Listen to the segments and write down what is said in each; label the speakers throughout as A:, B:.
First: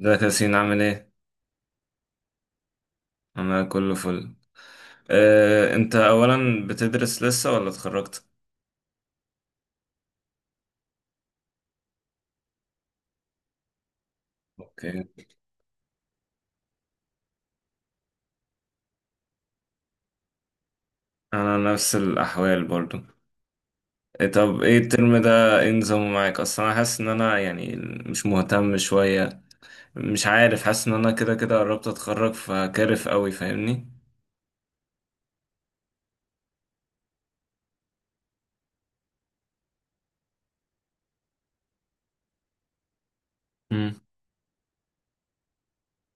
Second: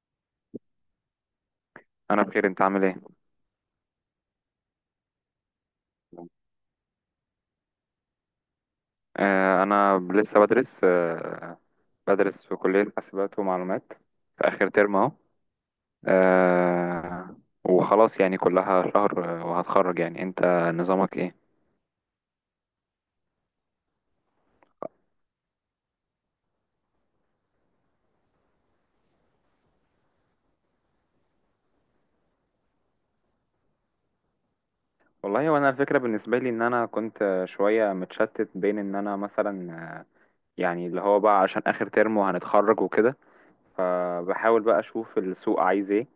A: ازيك يا ياسين عامل ايه؟
B: انا بخير، انت عامل ايه؟
A: انا كله فل. انت اولا بتدرس لسه ولا اتخرجت؟
B: آه، انا لسه بدرس. بدرس في كلية حاسبات ومعلومات. في اخر ترم
A: اوكي.
B: اهو. آه. وخلاص يعني كلها شهر، وهتخرج يعني انت، نظامك ايه؟
A: انا نفس الاحوال برضو. إيه طب ايه الترم ده ايه نظامه معاك اصلا انا حاسس ان انا يعني مش مهتم شوية. مش عارف حاسس ان انا كده كده قربت اتخرج فكارف قوي فاهمني؟
B: والله وانا الفكرة بالنسبة لي ان انا كنت شوية متشتت بين ان انا مثلا، آه، يعني اللي هو بقى عشان اخر ترم وهنتخرج وكده.
A: امم.
B: فبحاول بقى اشوف السوق عايز ايه،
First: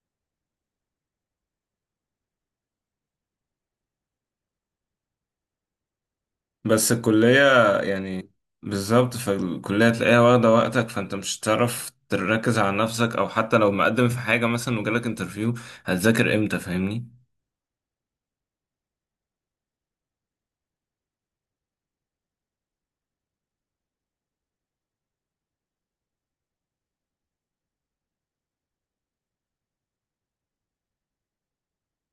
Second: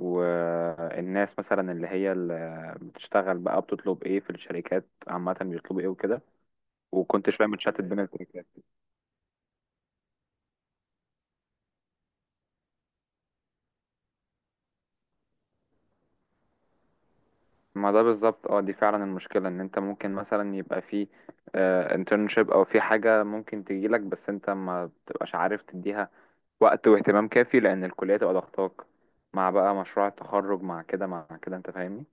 B: والناس مثلا اللي هي اللي بتشتغل بقى بتطلب ايه في الشركات، عامة بيطلبوا ايه وكده.
A: بس
B: وكنتش
A: الكلية
B: فاهم متشتت بين
A: يعني
B: التراكات.
A: بالظبط فالكلية تلاقيها واخدة وقتك فانت مش هتعرف تركز على نفسك او حتى لو مقدم في حاجة مثلا وجالك انترفيو هتذاكر امتى فاهمني؟
B: ما ده بالظبط، دي فعلا المشكلة ان انت ممكن مثلا يبقى في انترنشيب او في حاجة ممكن تجيلك، بس انت ما بتبقاش عارف تديها وقت واهتمام كافي، لان الكلية تبقى ضغطاك مع بقى مشروع التخرج مع كده مع كده، انت فاهمني.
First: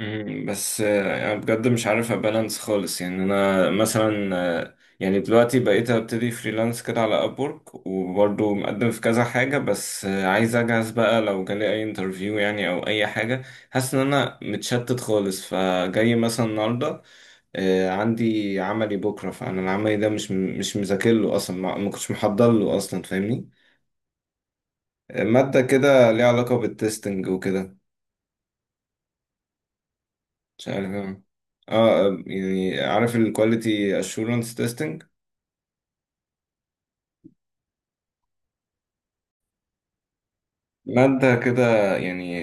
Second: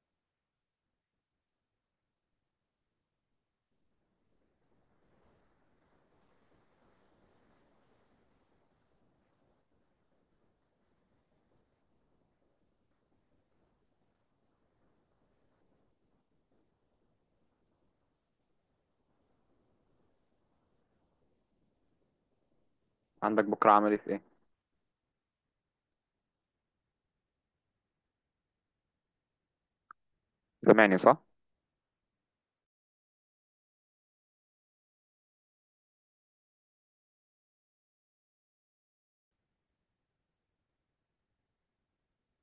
A: مم، بس يعني بجد مش عارف ابالانس خالص يعني انا مثلا يعني دلوقتي بقيت ابتدي فريلانس كده على ابورك وبرضه مقدم في كذا حاجة بس عايز اجهز بقى لو جالي اي انترفيو يعني او اي حاجة. حاسس ان انا متشتت خالص فجاي مثلا النهاردة عندي عملي بكرة فانا العملي ده مش مذاكر له اصلا ما كنتش محضر له اصلا
B: عندك
A: فاهمني.
B: بكرة عملي في ايه؟
A: مادة كده ليها علاقة بالتستنج وكده. مش عارف
B: سامعني
A: أوي.
B: صح؟
A: اه، يعني عارف الكواليتي اشورنس تيستنج، مادة كده يعني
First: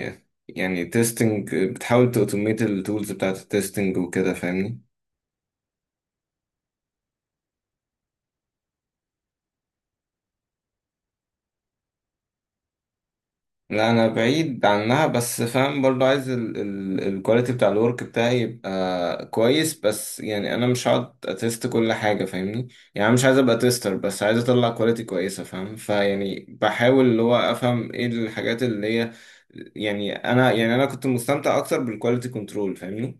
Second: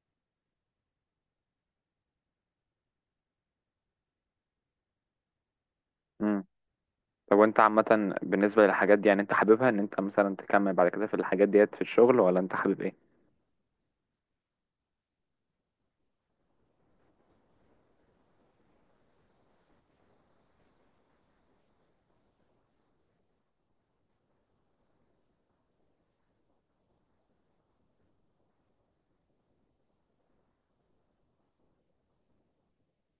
A: يعني تيستنج بتحاول تأوتوميت التولز بتاعة التيستنج وكده فاهمني.
B: امم. طب وانت عامة بالنسبة للحاجات دي، يعني انت حاببها ان انت مثلا تكمل بعد كده في الحاجات ديت في الشغل، ولا انت حابب ايه؟
A: لا انا بعيد عنها بس فاهم برضو عايز الكواليتي بتاع الورك بتاعي يبقى كويس بس يعني انا مش هقعد اتست كل حاجه فاهمني. يعني أنا مش عايز ابقى تيستر بس عايز اطلع كواليتي كويسه فاهم فيعني بحاول اللي هو افهم ايه الحاجات اللي هي يعني انا كنت مستمتع اكتر بالكواليتي كنترول فاهمني.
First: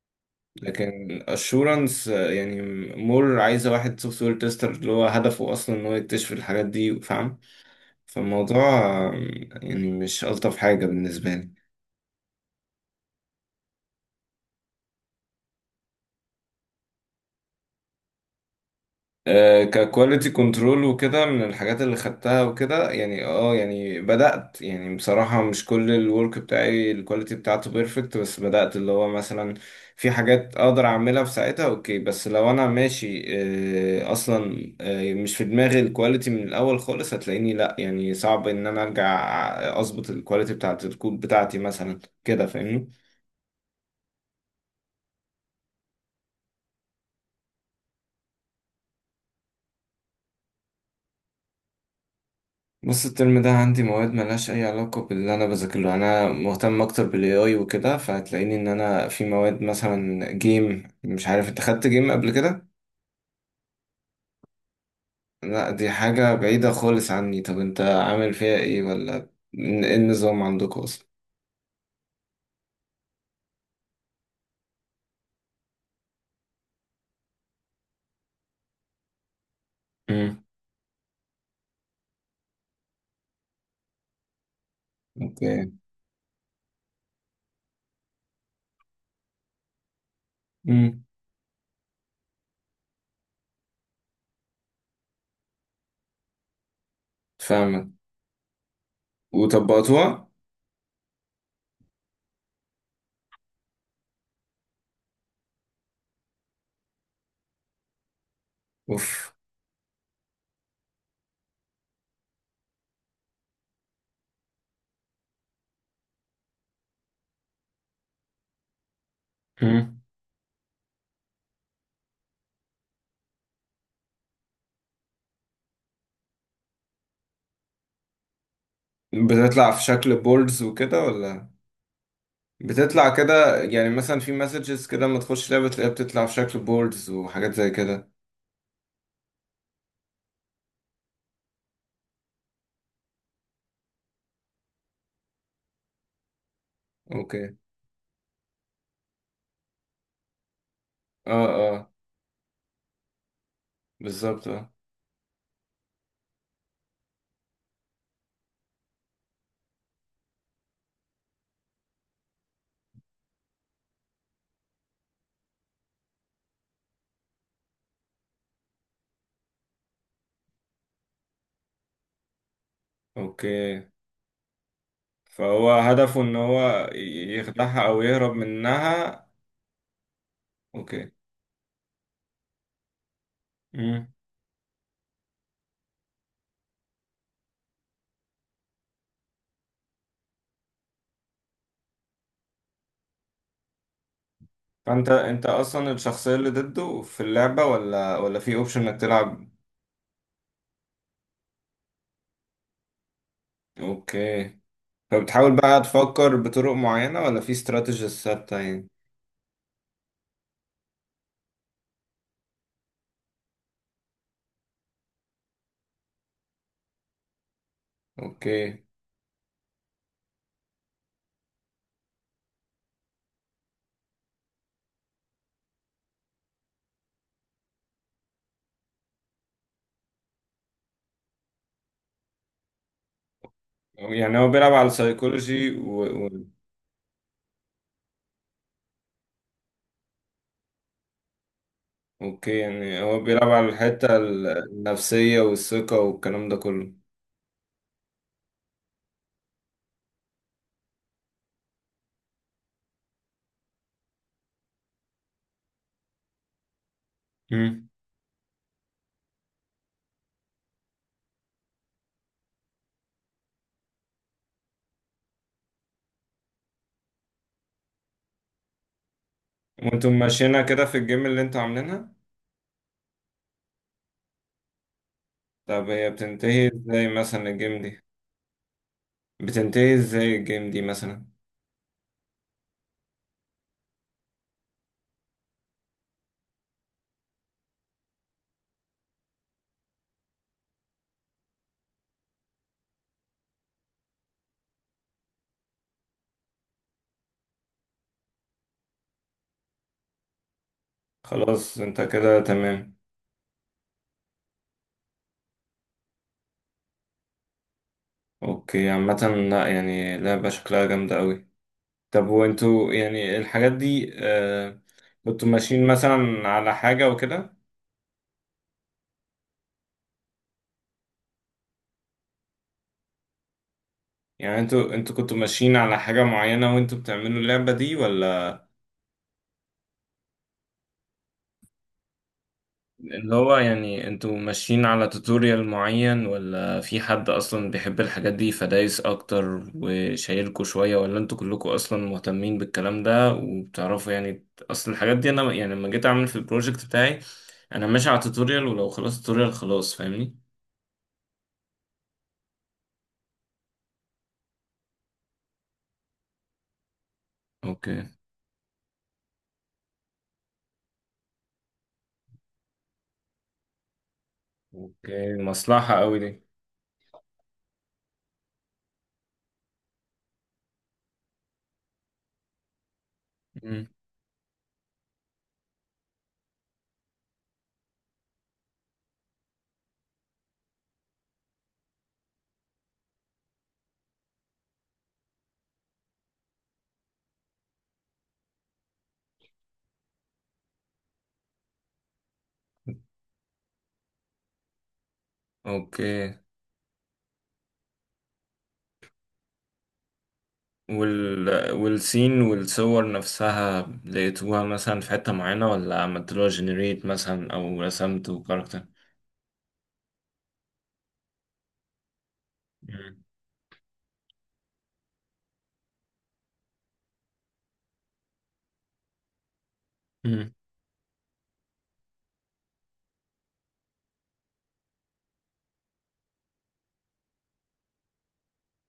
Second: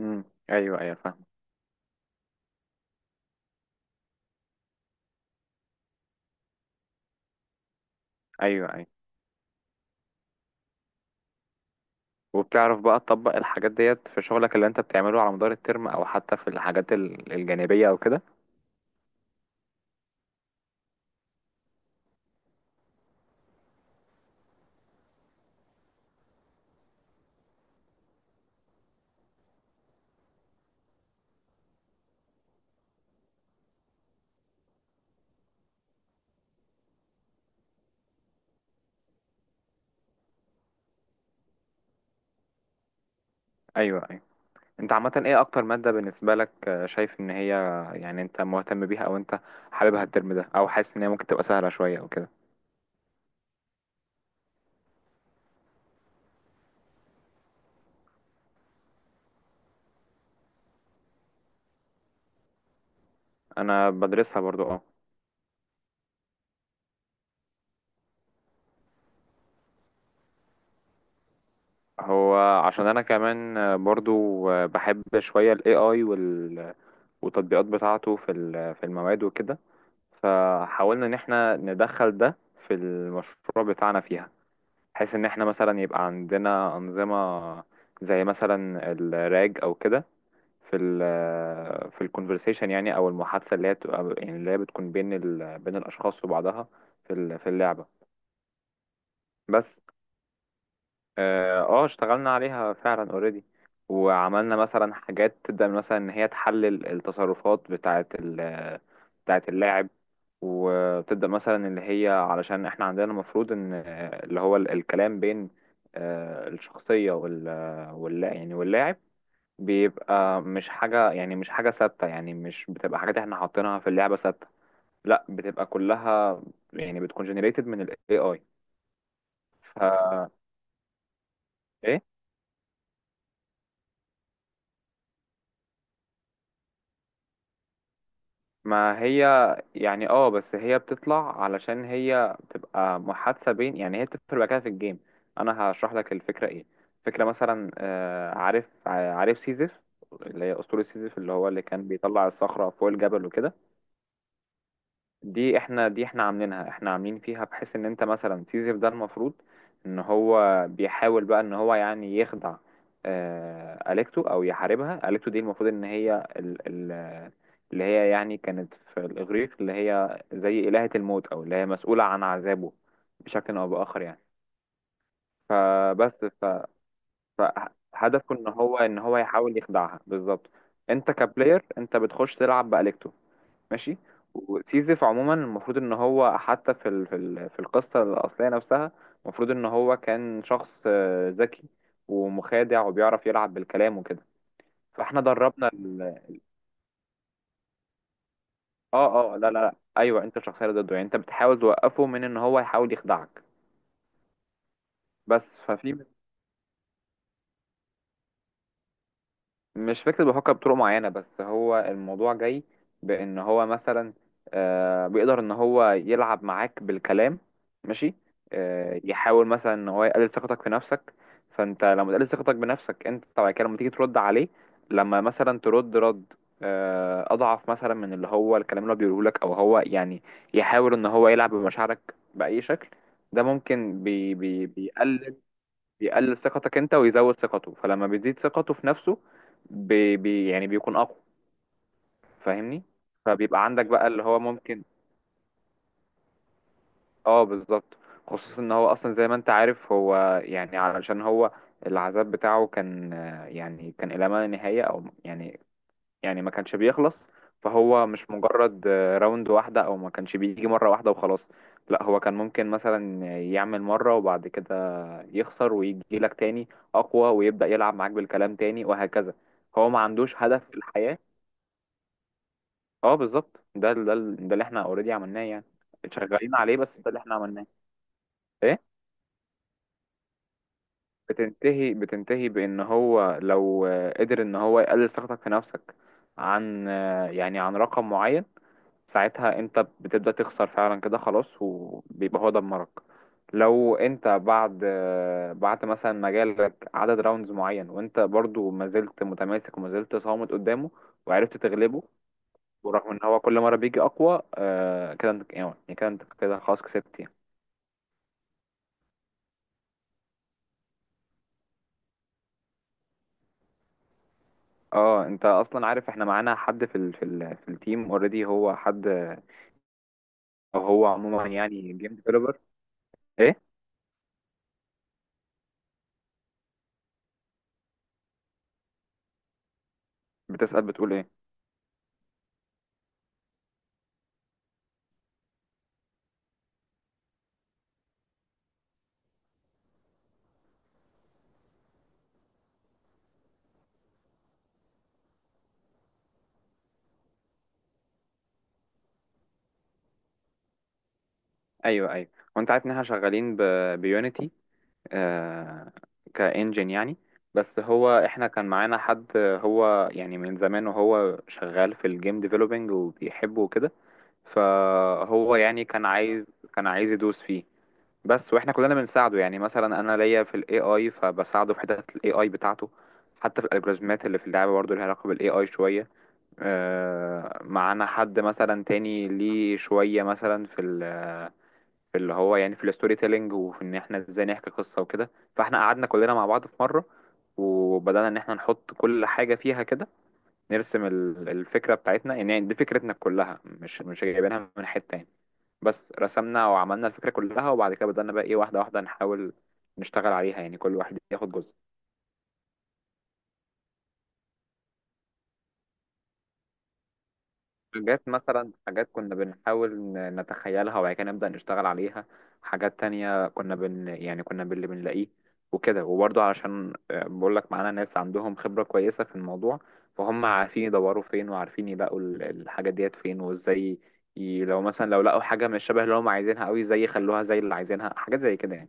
B: امم. ايوه ايوه
A: لكن
B: فاهم.
A: اشورنس يعني مور عايزه واحد سوفت وير تيستر اللي هو هدفه اصلا ان هو يكتشف الحاجات دي فاهم. فالموضوع
B: ايوه، أيوه.
A: آه، يعني مش ألطف حاجة بالنسبة لي.
B: وبتعرف بقى تطبق الحاجات ديت في شغلك اللي انت بتعمله على مدار الترم، او حتى في الحاجات الجانبية او كده؟
A: ككواليتي كنترول وكده من الحاجات اللي خدتها وكده يعني اه يعني بدأت يعني بصراحة مش كل الورك بتاعي الكواليتي بتاعته بيرفكت بس بدأت اللي هو مثلا في حاجات اقدر اعملها في ساعتها اوكي بس لو انا ماشي اصلا مش في دماغي الكواليتي من الاول خالص هتلاقيني لا يعني صعب ان انا ارجع اظبط الكواليتي بتاعت الكود بتاعتي مثلا كده فاهمني.
B: ايوه ايوه. انت عامة ايه اكتر مادة بالنسبة لك، شايف ان هي، يعني انت مهتم بيها او انت حاببها الترم ده، او حاسس ان هي ممكن تبقى سهلة شوية او كده؟
A: بص الترم ده عندي مواد ملهاش أي علاقة باللي أنا بذاكره، أنا مهتم أكتر بال AI وكده فهتلاقيني إن أنا في مواد مثلا جيم، مش عارف أنت خدت جيم قبل كده؟
B: انا بدرسها برضو، اه.
A: لا دي حاجة بعيدة خالص عني، طب أنت عامل فيها إيه ولا إيه النظام عندكم أصلا؟
B: هو عشان انا كمان، برضو، بحب شوية ال AI والتطبيقات بتاعته في في المواد وكده.
A: امم.
B: فحاولنا ان احنا ندخل ده في المشروع بتاعنا فيها، بحيث ان احنا
A: اوكي.
B: مثلا يبقى عندنا انظمه زي مثلا الراج او كده في
A: امم.
B: في الكونفرسيشن، يعني او المحادثه اللي هي يعني اللي هي بتكون بين بين الاشخاص وبعضها في في اللعبه.
A: فاهمك.
B: بس
A: وطبقتوها؟
B: اشتغلنا عليها فعلا اوريدي. وعملنا مثلا حاجات تبدأ من مثلا ان هي تحلل التصرفات
A: أوف.
B: بتاعة اللاعب، وتبدأ مثلا اللي هي علشان احنا عندنا المفروض ان، اللي هو الكلام بين، الشخصية واللا يعني واللاعب،
A: امم.
B: بيبقى مش حاجة، يعني مش حاجة ثابتة، يعني مش بتبقى حاجات احنا حاطينها في اللعبة ثابتة. لا، بتبقى كلها يعني بتكون generated من ال AI.
A: بتطلع
B: ف
A: في شكل بوردز وكده ولا؟
B: ايه.
A: بتطلع كده يعني مثلا في مسجز كده لما تخش لعبة تلاقيها بتطلع في شكل بوردز وحاجات زي كده.
B: ما هي، يعني بس هي بتطلع علشان هي بتبقى محادثة بين، يعني هي بتدخل بقى كده في الجيم. انا هشرح لك الفكرة ايه. فكرة
A: اوكي.
B: مثلا، عارف سيزيف، اللي هي اسطورة سيزيف اللي
A: اه،
B: هو اللي كان
A: اه
B: بيطلع الصخرة فوق الجبل وكده.
A: بالظبط اه.
B: دي احنا عاملينها، احنا عاملين فيها بحيث ان انت مثلا سيزر ده، المفروض ان هو بيحاول بقى ان هو يعني يخدع، اليكتو او يحاربها، اليكتو دي المفروض ان هي ال ال اللي هي، يعني كانت في الاغريق اللي هي زي الهة الموت، او اللي هي مسؤولة عن عذابه
A: اوكي.
B: بشكل او باخر يعني.
A: فهو هدفه
B: فبس
A: ان
B: ف
A: هو يخدعها او يهرب
B: فهدفه ان هو
A: منها.
B: يحاول يخدعها بالظبط.
A: اوكي.
B: انت كبلاير، انت بتخش تلعب باليكتو، ماشي.
A: امم.
B: وسيزيف عموما المفروض ان هو حتى في في القصه الاصليه نفسها، المفروض ان هو كان شخص، ذكي ومخادع وبيعرف يلعب بالكلام وكده.
A: فانت
B: فاحنا
A: انت
B: دربنا
A: اصلا
B: ال...
A: الشخصية اللي ضده في اللعبة ولا في اوبشن انك
B: اه، اه،
A: تلعب.
B: لا، لا، لا، ايوه، انت الشخصيه اللي ضده، يعني انت بتحاول توقفه من ان هو يحاول يخدعك.
A: اوكي.
B: بس
A: فبتحاول بقى
B: ففي
A: تفكر بطرق معينة ولا في استراتيجيز ثابتة يعني.
B: مش فكرة بيفكر بطرق معينة، بس هو الموضوع جاي بأن هو مثلا، بيقدر إن هو يلعب معاك بالكلام، ماشي.
A: اوكي.
B: يحاول مثلا إن هو يقلل ثقتك في نفسك، فأنت لما تقلل ثقتك بنفسك أنت بعد كده لما تيجي ترد عليه، لما مثلا ترد رد، أضعف مثلا من اللي هو الكلام اللي هو بيقوله لك، أو هو يعني يحاول إن هو يلعب بمشاعرك بأي شكل. ده ممكن بي
A: يعني هو
B: بي
A: بيلعب على
B: بيقلل
A: السيكولوجي.
B: بيقلل ثقتك انت ويزود ثقته، فلما بيزيد ثقته في نفسه بي بي يعني بيكون اقوى،
A: اوكي،
B: فاهمني.
A: يعني هو بيلعب
B: فبيبقى
A: على
B: عندك بقى
A: الحتة
B: اللي هو ممكن.
A: النفسية والثقة والكلام ده كله.
B: اه، بالظبط، خصوصا ان هو اصلا زي ما انت عارف هو، يعني علشان هو العذاب بتاعه كان، يعني كان الى ما لا نهاية او يعني، يعني ما كانش بيخلص.
A: امم.
B: فهو مش مجرد، راوند واحدة، او ما كانش بيجي مرة واحدة وخلاص. لا، هو كان ممكن مثلا يعمل مرة وبعد كده يخسر ويجي لك تاني اقوى ويبدأ يلعب معاك بالكلام تاني وهكذا. هو ما
A: وانتم
B: عندوش
A: ماشيينها
B: هدف في
A: كده في
B: الحياة.
A: الجيم اللي انتوا عاملينها؟
B: اه، بالظبط، ده اللي احنا اوريدي عملناه يعني.
A: طب هي
B: شغالين
A: بتنتهي
B: عليه، بس ده
A: ازاي
B: اللي احنا
A: مثلا
B: عملناه.
A: الجيم دي؟
B: ايه.
A: بتنتهي ازاي الجيم دي مثلا؟
B: بتنتهي بان هو لو، قدر ان هو يقلل ثقتك في نفسك عن آه، يعني عن رقم معين، ساعتها انت بتبدأ تخسر فعلا كده خلاص، وبيبقى هو دمرك. لو انت بعد مثلا مجالك عدد راوندز معين، وانت برضو ما زلت متماسك وما زلت صامت قدامه، وعرفت
A: خلاص انت
B: تغلبه،
A: كده تمام.
B: ورغم ان هو كل مرة بيجي اقوى، كده انت يعني كده انت كده خلاص كسبت يعني.
A: اوكي عامة. لا يعني لعبة شكلها جامدة قوي. طب وانتوا يعني الحاجات دي،
B: اه، انت
A: كنتوا ماشيين
B: اصلا عارف احنا
A: مثلا
B: معانا
A: على
B: حد في
A: حاجة
B: ال في
A: وكده
B: ال في التيم اوريدي. هو حد، او هو عموما يعني جيم ديفلوبر. ايه؟
A: يعني؟ انتوا كنتوا ماشيين على حاجة معينة وانتوا بتعملوا اللعبة دي ولا
B: بتسأل بتقول ايه؟
A: اللي هو يعني انتوا ماشيين على توتوريال معين ولا في حد اصلا بيحب الحاجات دي فدايس اكتر وشايلكوا شوية ولا انتوا كلكم اصلا مهتمين بالكلام ده وبتعرفوا يعني اصل الحاجات دي؟ انا يعني لما جيت اعمل في البروجكت بتاعي انا ماشي على توتوريال ولو خلاص توتوريال خلاص فاهمني.
B: ايوه ايوه. وانت عارف ان احنا شغالين ب بيونيتي، آه، كإنجن يعني. بس
A: اوكي.
B: هو احنا كان معانا حد، هو يعني من زمان وهو شغال في الجيم ديفلوبينج وبيحبه وكده.
A: اوكي
B: فهو يعني
A: مصلحة قوي دي.
B: كان عايز يدوس فيه. بس واحنا كلنا بنساعده، يعني مثلا انا ليا في الاي اي فبساعده في حتت الاي اي بتاعته، حتى في
A: مم.
B: الالجوريزمات اللي في اللعبه برضه ليها علاقه بالاي اي شويه. معانا حد مثلا تاني ليه شويه مثلا في اللي هو، يعني في الستوري تيلينج، وفي ان احنا ازاي نحكي قصة وكده. فاحنا قعدنا كلنا مع بعض في مرة وبدأنا ان احنا نحط كل حاجة فيها كده، نرسم الفكرة بتاعتنا، يعني دي فكرتنا كلها، مش جايبينها من حتة يعني. بس
A: اوكي.
B: رسمنا وعملنا الفكرة كلها، وبعد كده بدأنا بقى ايه واحدة واحدة نحاول نشتغل عليها، يعني كل واحد ياخد
A: وال
B: جزء.
A: والسين والصور نفسها لقيتوها مثلا في حتة معينة ولا عملتلوها جنريت مثلا او
B: حاجات
A: رسمتوا
B: مثلا،
A: كاركتر؟
B: حاجات كنا بنحاول نتخيلها وبعد كده نبدأ نشتغل عليها، حاجات
A: مم.
B: تانية كنا بن يعني كنا باللي بنلاقيه وكده. وبرضه علشان، بقول لك معانا ناس عندهم خبرة كويسة في الموضوع، فهم
A: مم.
B: عارفين يدوروا فين، وعارفين يلاقوا الحاجة ديت فين وازاي. لو مثلا لو لقوا حاجة مش شبه اللي هم عايزينها قوي، زي يخلوها زي اللي عايزينها حاجات زي كده يعني.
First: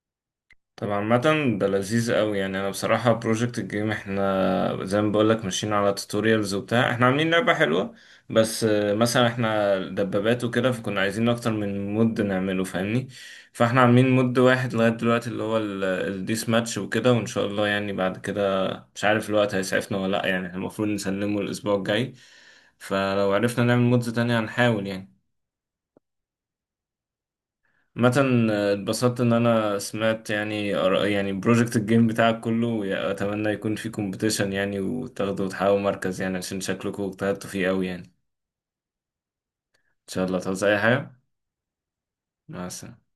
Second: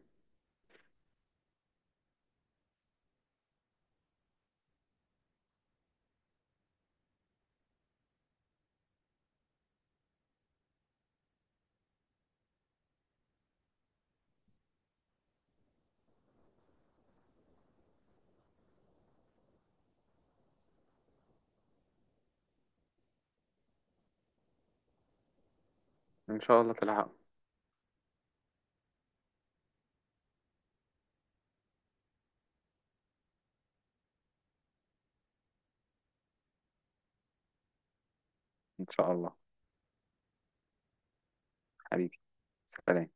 A: طب عامة ده لذيذ قوي، يعني انا بصراحة بروجكت الجيم احنا زي ما بقولك ماشيين على توتوريالز وبتاع، احنا عاملين لعبة حلوة بس مثلا احنا دبابات وكده فكنا عايزين اكتر من مود نعمله فاهمني. فاحنا عاملين مود واحد لغاية دلوقتي اللي هو الديس ماتش وكده وان شاء الله يعني بعد كده مش عارف الوقت هيسعفنا ولا لا، يعني احنا المفروض نسلمه الاسبوع الجاي فلو عرفنا نعمل مودز تانية هنحاول يعني.
B: ان شاء الله تلحق.
A: مثلا اتبسطت ان انا سمعت يعني يعني بروجكت الجيم بتاعك كله واتمنى يكون في كومبيتيشن يعني وتاخدوا وتحققوا مركز يعني عشان شكلكم اجتهدتوا فيه قوي، يعني ان
B: ان شاء الله.
A: شاء الله تعوز اي حاجة.
B: حبيبي.
A: مع
B: سلام.
A: السلامة.